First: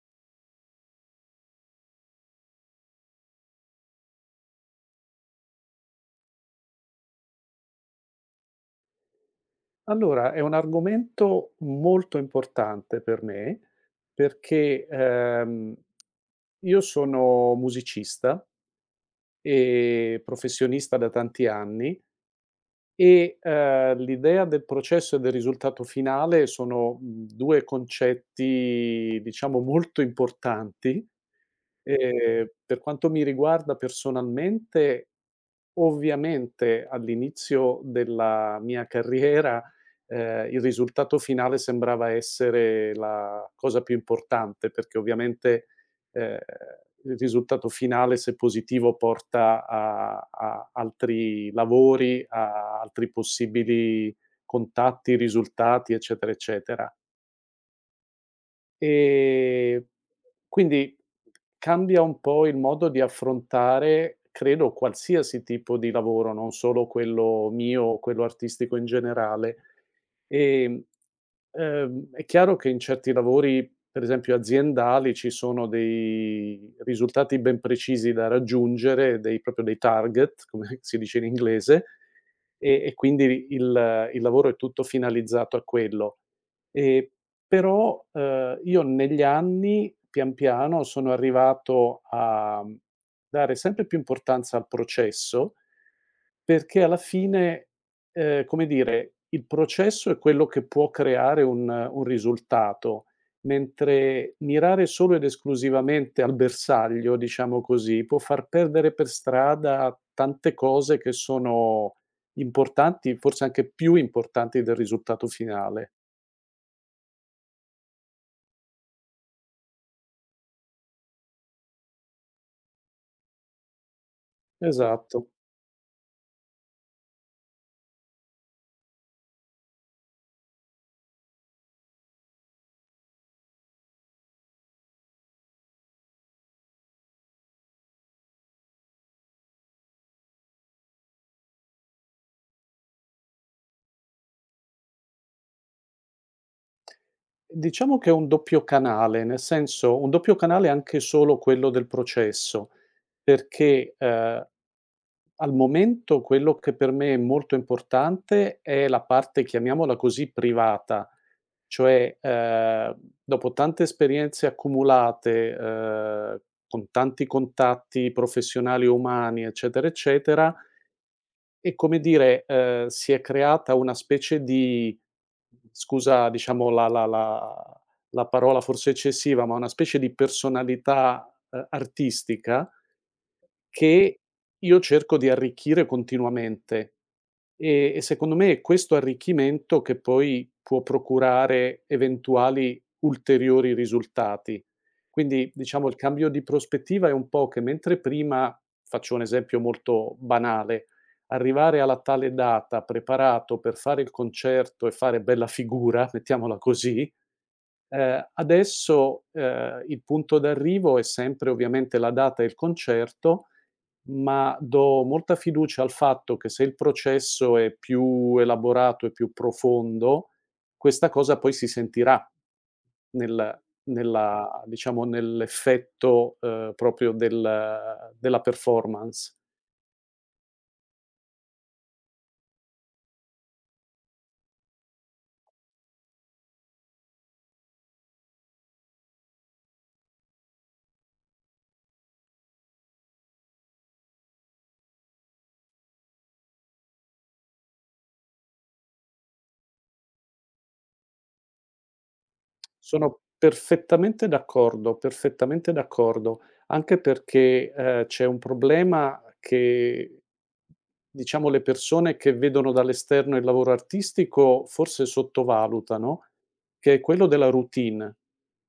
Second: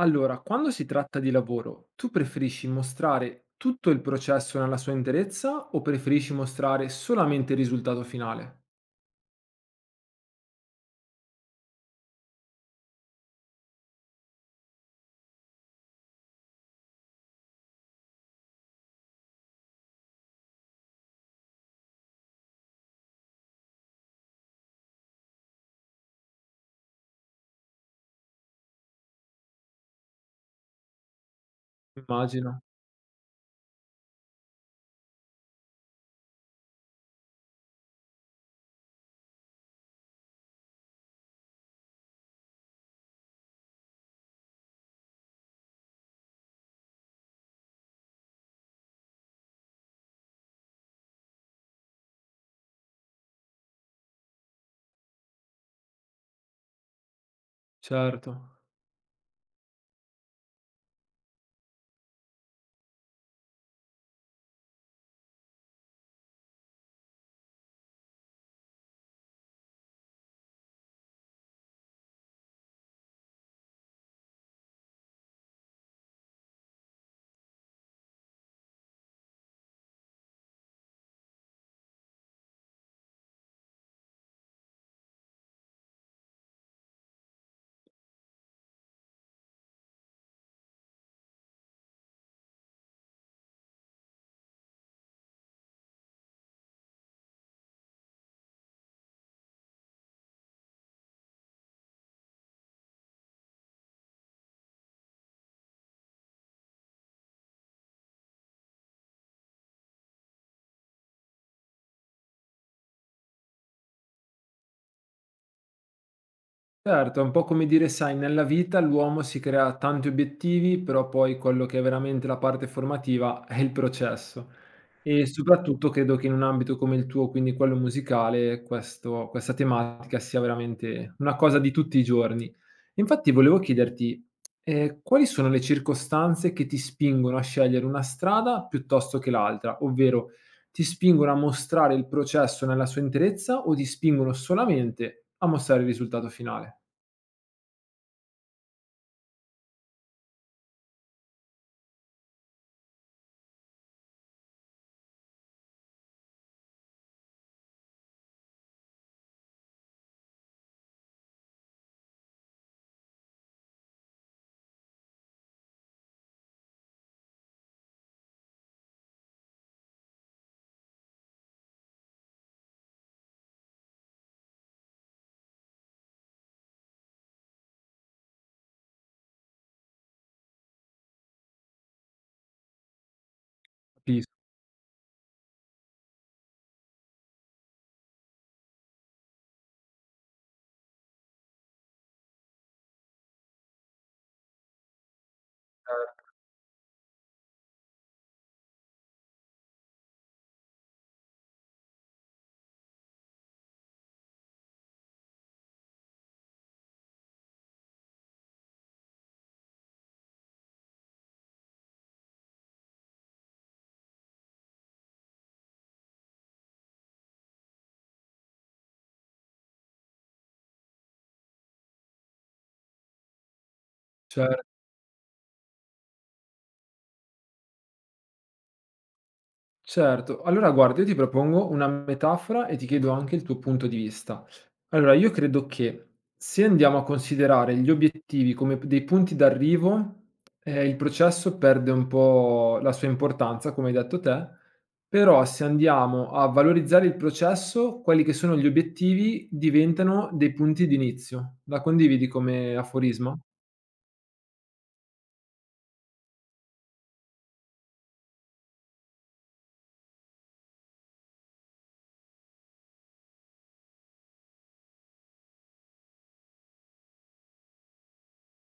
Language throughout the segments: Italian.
Allora, quando si tratta di lavoro, tu preferisci mostrare tutto il processo nella sua interezza o preferisci mostrare solamente il risultato finale? Allora, è un argomento molto importante per me perché, io sono musicista e professionista da tanti anni e, l'idea del processo e del risultato finale sono, 2 concetti, diciamo, molto importanti. Immagino, Per quanto mi riguarda personalmente, ovviamente all'inizio della mia carriera, il risultato finale sembrava essere la cosa più importante, perché ovviamente eh, il risultato finale, se positivo, porta a altri lavori, a altri possibili contatti, risultati, eccetera, eccetera. certo. Ehm, quindi cambia un po' il modo di affrontare, credo, qualsiasi tipo di lavoro, non solo quello mio o quello artistico in generale. Ehm, è chiaro che in certi lavori, per esempio aziendali, ci sono dei risultati ben precisi da raggiungere, dei proprio dei target, come si dice in inglese, e quindi il lavoro è tutto finalizzato a quello. E però, io negli anni, pian piano, sono arrivato a, dare sempre più importanza al processo, perché alla fine, come dire, il processo è quello che può creare un risultato, mentre mirare solo ed esclusivamente al bersaglio, diciamo così, può far perdere per strada tante cose che sono importanti, forse anche più importanti del risultato finale. Certo, è un po' come dire, sai, nella vita l'uomo si crea tanti obiettivi, però poi quello che è veramente la parte formativa è il processo. E Esatto. soprattutto credo che in un ambito come il tuo, quindi quello musicale, questo questa tematica sia veramente una cosa di tutti i giorni. Infatti volevo chiederti, quali sono le circostanze che ti spingono a scegliere una strada piuttosto che l'altra? Ovvero, ti spingono a mostrare il processo nella sua interezza o ti spingono solamente a mostrare il risultato finale? Diciamo che è un doppio canale, nel senso un doppio canale anche solo quello del processo, perché, al momento quello che per me è molto importante è la parte, chiamiamola così, privata, cioè, dopo tante esperienze accumulate, con tanti contatti professionali e umani, eccetera, eccetera, e come dire, si è creata una specie di scusa diciamo la la parola forse eccessiva, ma una specie di personalità, artistica che Capisco, io cerco di arricchire continuamente. E secondo me è questo arricchimento che poi può procurare eventuali ulteriori risultati. Quindi, diciamo, il cambio di prospettiva è un po' che mentre prima, faccio un esempio molto banale, arrivare alla tale data preparato per fare il concerto e fare bella figura, mettiamola così. Adesso, il punto d'arrivo è sempre ovviamente la data e il concerto, ma do molta fiducia al fatto che se il processo è più elaborato e più profondo, questa cosa poi si sentirà nel cer nella diciamo nell'effetto, proprio della performance. certo, allora guarda, io ti propongo una metafora e ti chiedo anche il tuo punto di vista. Allora, io credo che se andiamo a considerare gli obiettivi come dei punti d'arrivo, il processo perde un po' la sua importanza, come hai detto te, però se andiamo a valorizzare il processo, quelli che sono gli obiettivi diventano dei punti di inizio. La condividi come Sono aforisma? Perfettamente d'accordo, anche perché, c'è un problema che, diciamo, le persone che vedono dall'esterno il lavoro artistico forse sottovalutano, che è quello della routine,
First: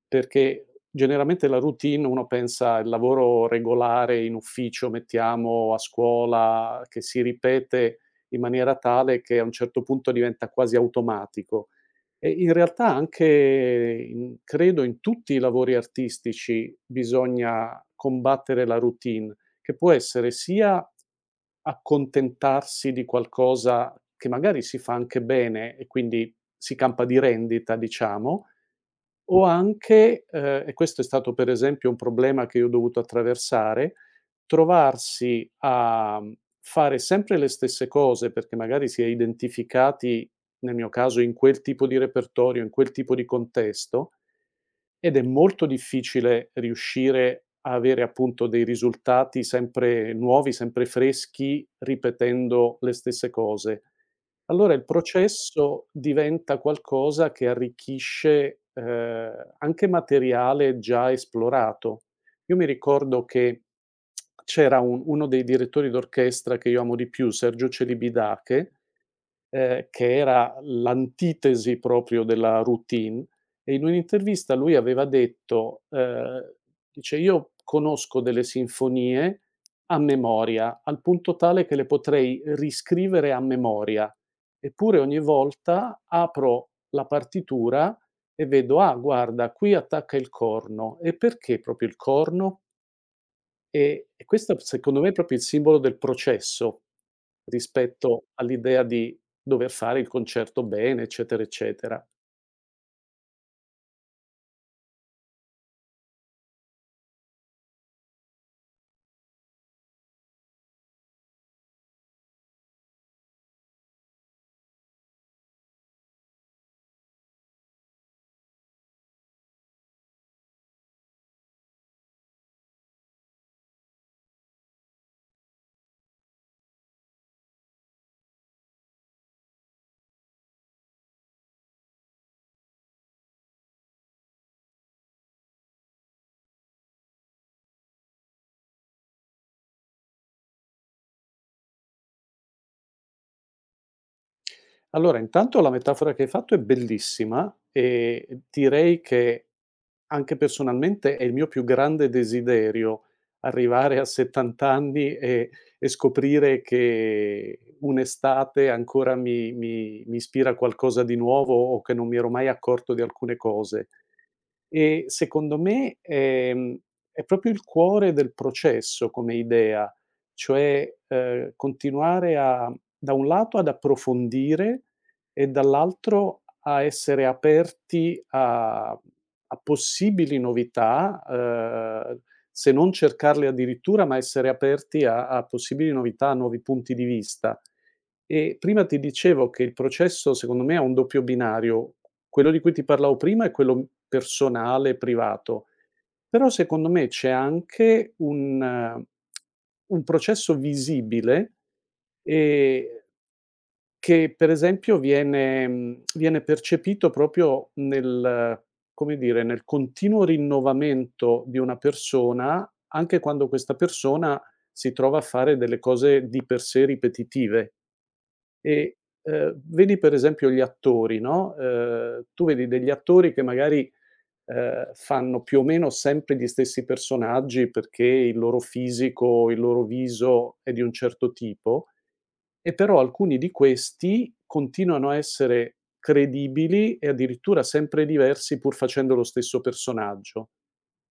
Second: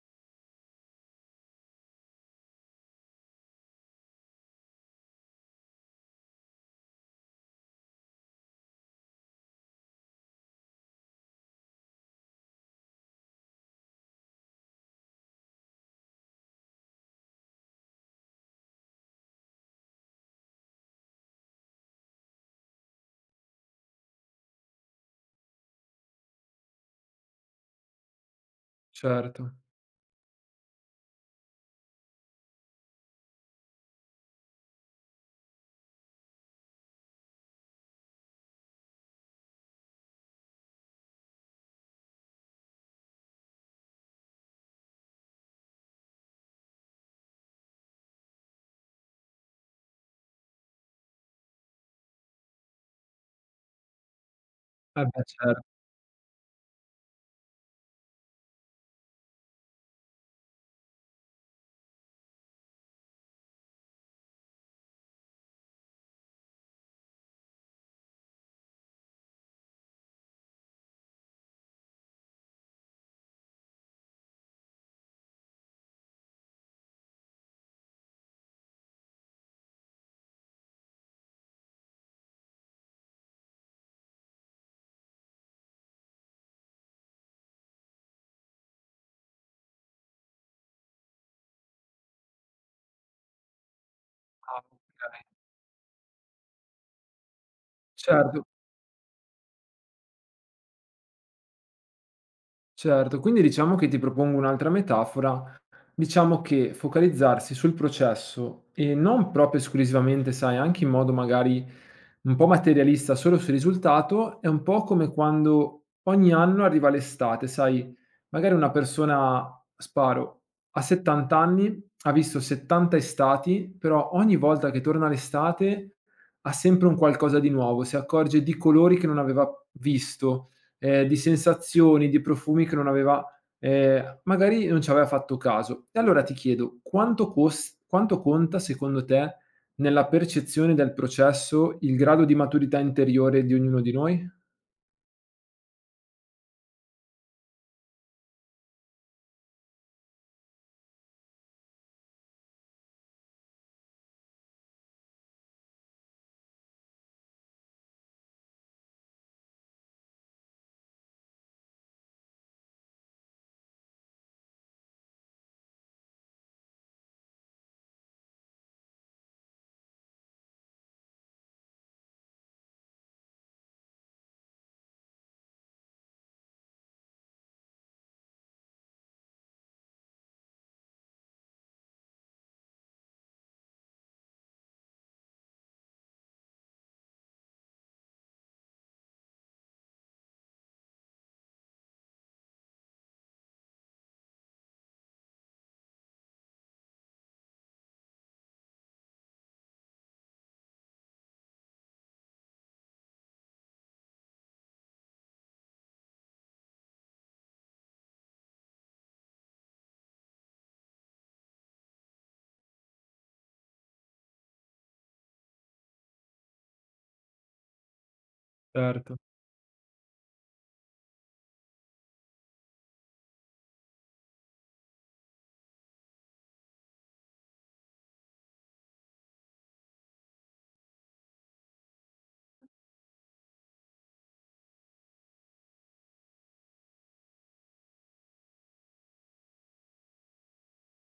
perché generalmente la routine uno pensa il lavoro regolare in ufficio, mettiamo, a scuola, che si ripete in maniera tale che a un certo punto diventa quasi automatico. E in realtà anche in credo in tutti i lavori artistici bisogna combattere la routine, che può essere sia accontentarsi di qualcosa che magari si fa anche bene e quindi si campa di rendita, diciamo, o Certo. anche, e questo è stato per esempio un problema che io ho dovuto attraversare, trovarsi a fare sempre le stesse cose perché magari si è identificati nel mio caso in quel tipo di repertorio, in quel tipo di contesto, ed è molto difficile riuscire a avere appunto dei risultati sempre nuovi, sempre freschi, ripetendo le stesse cose. Allora il Eh beh, certo. processo diventa qualcosa che arricchisce, anche materiale già esplorato. Io mi ricordo che c'era un uno dei direttori d'orchestra che io amo di più, Sergio Celibidache, che era l'antitesi proprio della routine, e in un'intervista lui aveva detto, dice: "Io conosco delle sinfonie a memoria, al punto tale che le potrei riscrivere a memoria, eppure ogni volta apro la partitura e vedo: "Ah guarda, qui attacca il corno". E perché proprio il corno? E questo Ah, ok. secondo me è proprio il simbolo del processo, rispetto Certo. all'idea di dover fare il concerto bene, eccetera, eccetera. Certo, quindi diciamo che ti propongo un'altra metafora, diciamo che focalizzarsi sul processo e non proprio esclusivamente, sai, anche in modo magari un po' materialista solo sul risultato, è un po' come quando ogni anno arriva l'estate, sai, magari una persona, sparo, a 70 anni ha visto 70 estati, però ogni volta che torna l'estate ha sempre un qualcosa di nuovo, si accorge di colori che non aveva visto, di sensazioni, di profumi che non aveva, magari non ci aveva fatto caso. E allora ti chiedo: quanto conta secondo te, nella percezione del processo, il grado di maturità interiore di ognuno di noi? Allora, intanto la metafora che hai fatto è bellissima e direi che anche personalmente è il mio più grande desiderio arrivare a 70 anni e scoprire che un'estate ancora mi ispira a qualcosa di nuovo o che non mi ero mai accorto di alcune cose. E secondo me è proprio il cuore del processo come idea, cioè, continuare a da un lato ad approfondire e dall'altro a essere aperti a possibili novità, se non cercarle addirittura, ma essere aperti a possibili novità, a nuovi punti di vista. E prima ti dicevo che il processo secondo me ha un doppio binario, quello di cui ti parlavo prima è quello personale, privato. Però secondo me c'è anche un processo visibile, ehm, che per esempio viene viene percepito proprio nel come dire, nel continuo rinnovamento di una persona, anche quando questa persona si trova a fare delle cose di per sé ripetitive. E, Certo. Vedi per esempio gli attori, no, tu vedi degli attori che magari, fanno più o meno sempre gli stessi personaggi perché il loro fisico, il loro viso è di un certo tipo, e però alcuni di questi continuano a essere credibili e addirittura sempre diversi pur facendo lo stesso personaggio.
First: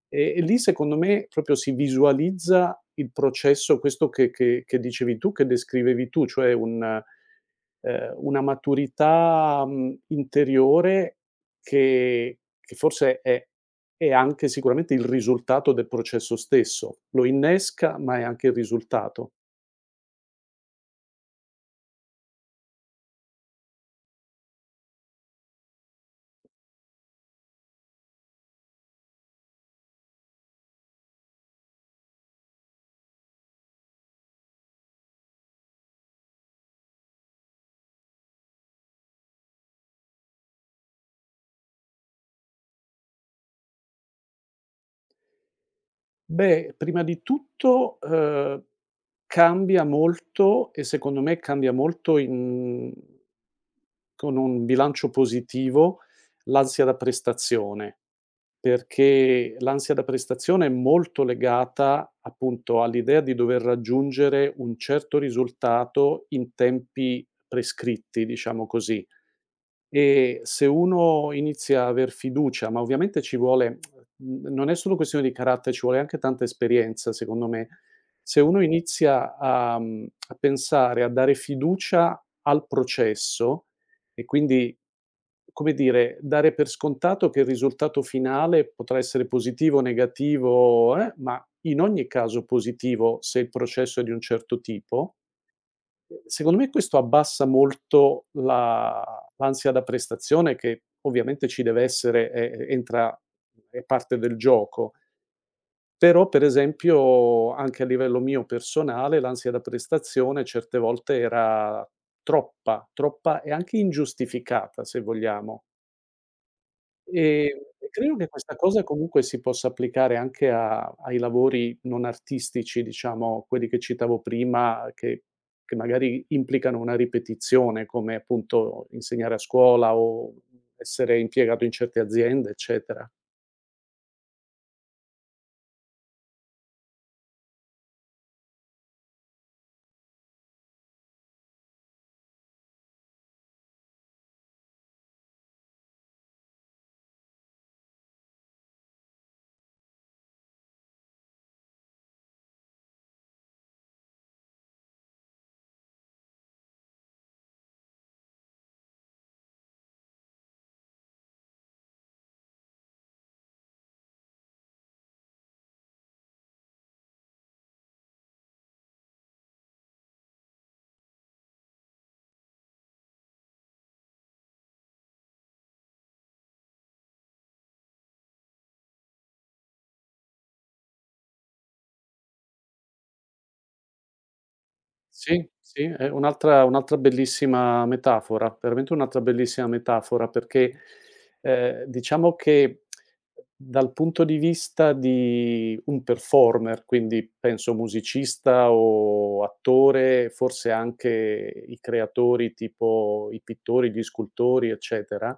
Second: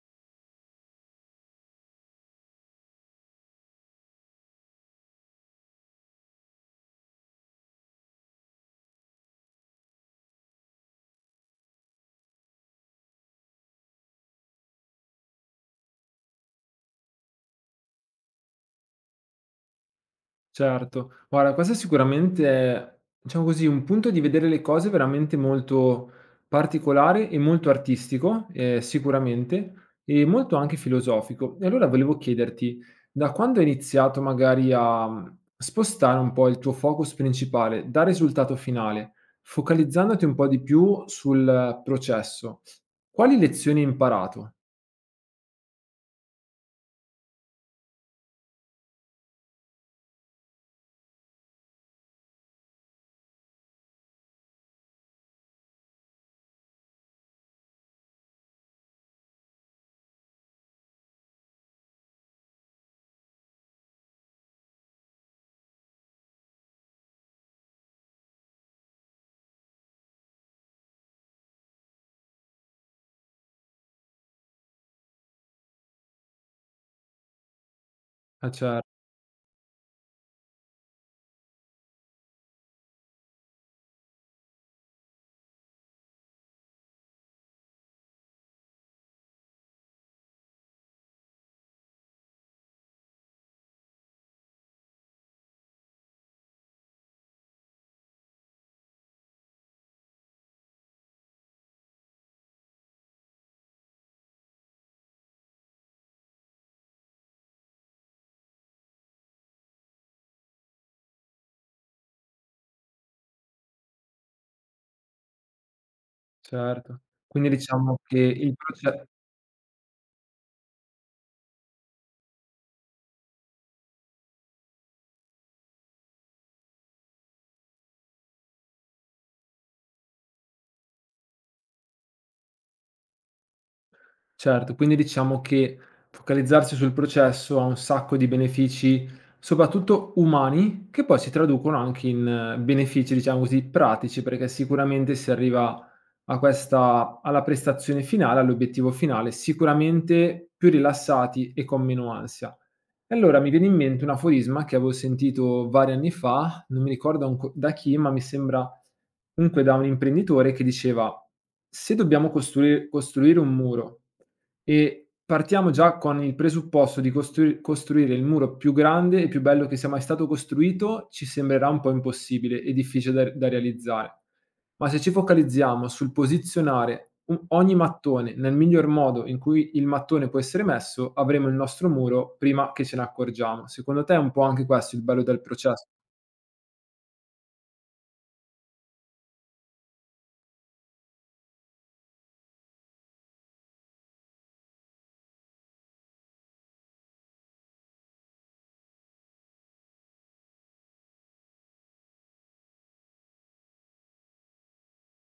E lì secondo me proprio si visualizza il processo, questo che dicevi tu, che descrivevi tu, cioè un una maturità, interiore che forse è anche sicuramente il risultato del processo stesso. Lo innesca, ma è anche il risultato. Certo, guarda, questo sicuramente è, diciamo così, un punto di vedere le cose veramente molto particolare e molto artistico, sicuramente, e molto anche filosofico. E allora volevo chiederti, da quando hai iniziato magari a, spostare un po' il tuo focus principale dal risultato finale, focalizzandoti un po' di più sul processo, quali lezioni hai imparato? Beh, prima di tutto, cambia molto e secondo me cambia molto in con un bilancio positivo, l'ansia da prestazione, perché l'ansia da prestazione è molto legata, appunto, all'idea di dover raggiungere un certo risultato in tempi prescritti, diciamo così. E se uno inizia a aver fiducia, ma ovviamente ci vuole n non è solo questione di carattere, ci vuole anche tanta esperienza secondo me. Se Eh uno cer inizia a a pensare, a dare fiducia al processo e quindi, come dire, dare per scontato che il risultato finale potrà essere positivo, negativo, ma in ogni caso positivo se il processo è di un certo tipo. Secondo me questo abbassa molto la l'ansia da prestazione che ovviamente ci deve essere, è entra è parte del gioco. Però, per esempio, anche a livello mio personale, l'ansia da prestazione certe volte era troppa e anche ingiustificata, se vogliamo. certo. Ehm, Quindi e diciamo credo che che il questa cosa proce comunque si possa applicare anche a ai lavori non artistici, diciamo, quelli che citavo prima, che magari implicano una ripetizione, come appunto insegnare a scuola o essere impiegato in certe aziende, eccetera. Certo, quindi diciamo che focalizzarsi sul processo ha un sacco di benefici, soprattutto umani, che poi si traducono anche in benefici, diciamo così, pratici, perché sicuramente si arriva a questa alla prestazione finale, all'obiettivo finale, sicuramente più rilassati e con meno ansia. E allora mi viene in mente un aforisma che avevo sentito vari anni fa, non mi ricordo da chi, ma mi sembra comunque da un imprenditore che diceva: se dobbiamo costruire un muro e partiamo già con il presupposto di costruire il muro più grande e più bello che sia mai stato costruito, ci sembrerà un po' impossibile e difficile da realizzare. Ma se ci focalizziamo sul posizionare u ogni mattone nel miglior modo in cui il mattone può essere messo, avremo il nostro muro prima che ce ne accorgiamo. Secondo te è un po' anche questo il bello del Sì, sì, proces è un'altra bellissima metafora, veramente un'altra bellissima metafora perché, diciamo che dal punto di vista di un performer, quindi penso musicista o attore, forse anche i creatori tipo i pittori, gli scultori, eccetera.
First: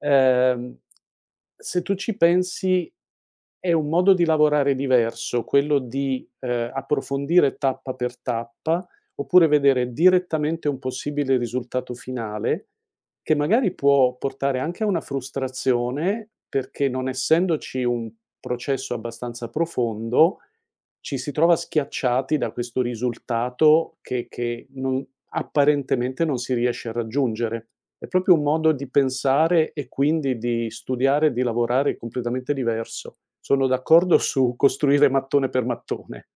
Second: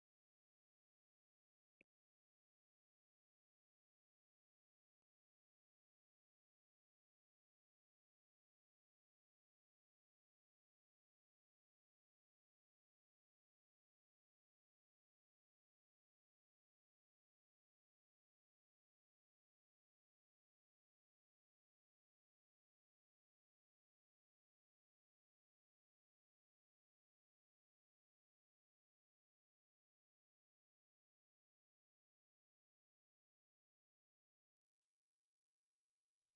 Ehm, Se tu ci pensi è un modo di lavorare diverso, quello di, approfondire tappa per tappa, oppure vedere direttamente un possibile risultato finale, che magari può portare anche a una frustrazione, perché non essendoci un processo abbastanza profondo, ci si trova schiacciati da questo risultato che non apparentemente non si riesce a raggiungere. È proprio un modo di pensare e quindi di studiare e di lavorare completamente diverso. Sono d'accordo su costruire mattone per mattone.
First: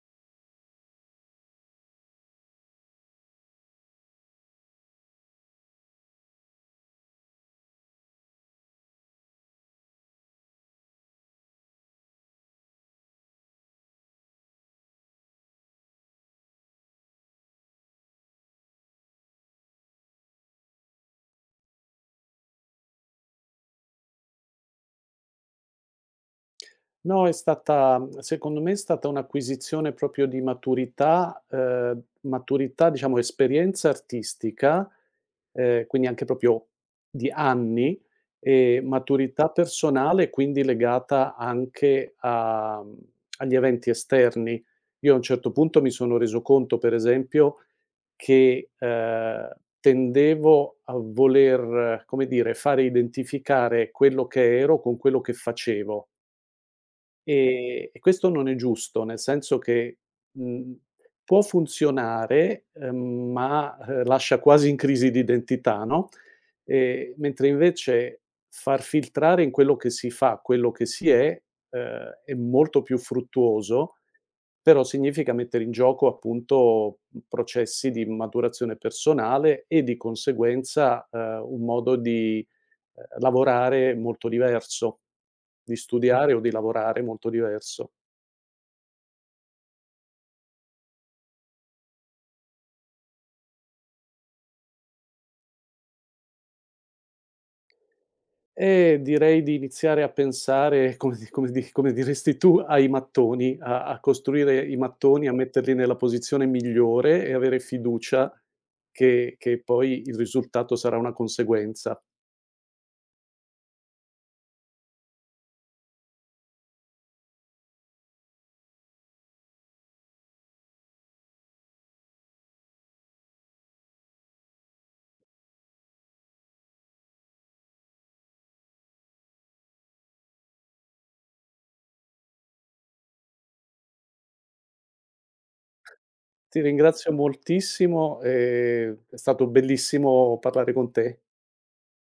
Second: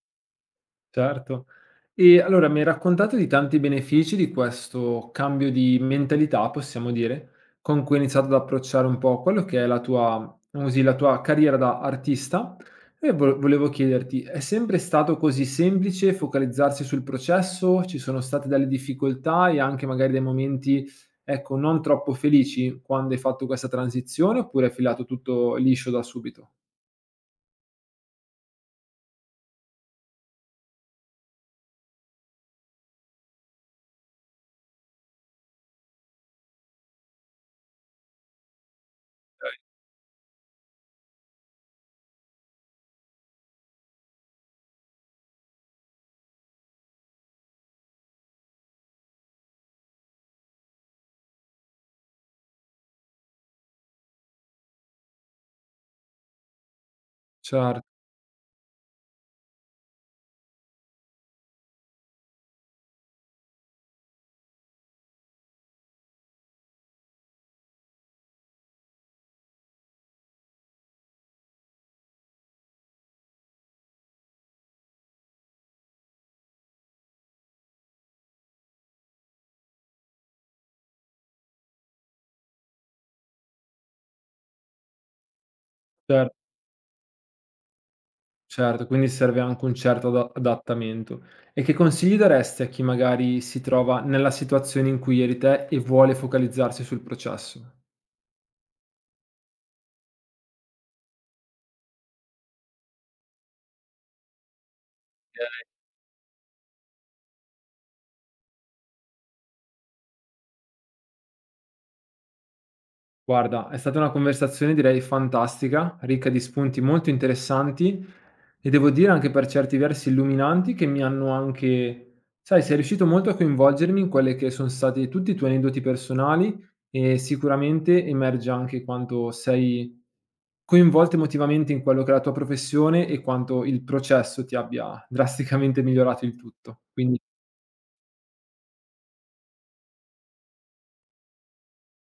Certo. E allora mi hai raccontato di tanti benefici di questo cambio di mentalità, possiamo dire, con cui hai iniziato ad approcciare un po' quello che è la tua, così, la tua carriera da artista. E volevo chiederti, è sempre stato così semplice focalizzarsi sul processo? Ci sono state delle difficoltà e anche magari dei momenti, ecco, non troppo felici quando hai fatto questa transizione, oppure è filato tutto liscio da subito? No, è stata secondo me è stata un'acquisizione proprio di maturità, maturità diciamo esperienza artistica, quindi anche proprio di anni, e maturità personale, quindi legata anche a agli eventi esterni. Io a un certo punto mi sono reso conto, per esempio, che, tendevo a voler, come dire, fare identificare quello che ero con quello che facevo. Certo, E questo non è giusto, nel senso che, mhmm, può funzionare, ma, lascia quasi in crisi di identità, no, mentre invece far filtrare in quello che si fa, quello che si è molto più fruttuoso però significa mettere in gioco, appunto, processi di maturazione personale e di conseguenza, un modo di, lavorare molto diverso, di studiare certo. o di lavorare molto diverso. Certo, quindi serve anche un certo adattamento. E che consigli daresti a chi magari si trova nella situazione in cui eri te e vuole focalizzarsi sul processo? E direi di iniziare a pensare, come diresti tu, ai mattoni, a costruire i mattoni, a metterli nella posizione migliore e avere fiducia che poi il risultato sarà una conseguenza. Guarda, è stata una conversazione direi fantastica, ricca di spunti molto interessanti e devo dire anche per certi versi illuminanti che mi hanno anche, sai, sei riuscito molto a coinvolgermi in quelle che sono stati tutti i tuoi aneddoti personali e sicuramente emerge anche quanto sei coinvolto emotivamente in quello che è la tua professione e quanto il processo ti abbia drasticamente migliorato il Ti tutto. ringrazio Quindi moltissimo, è stato bellissimo parlare con te.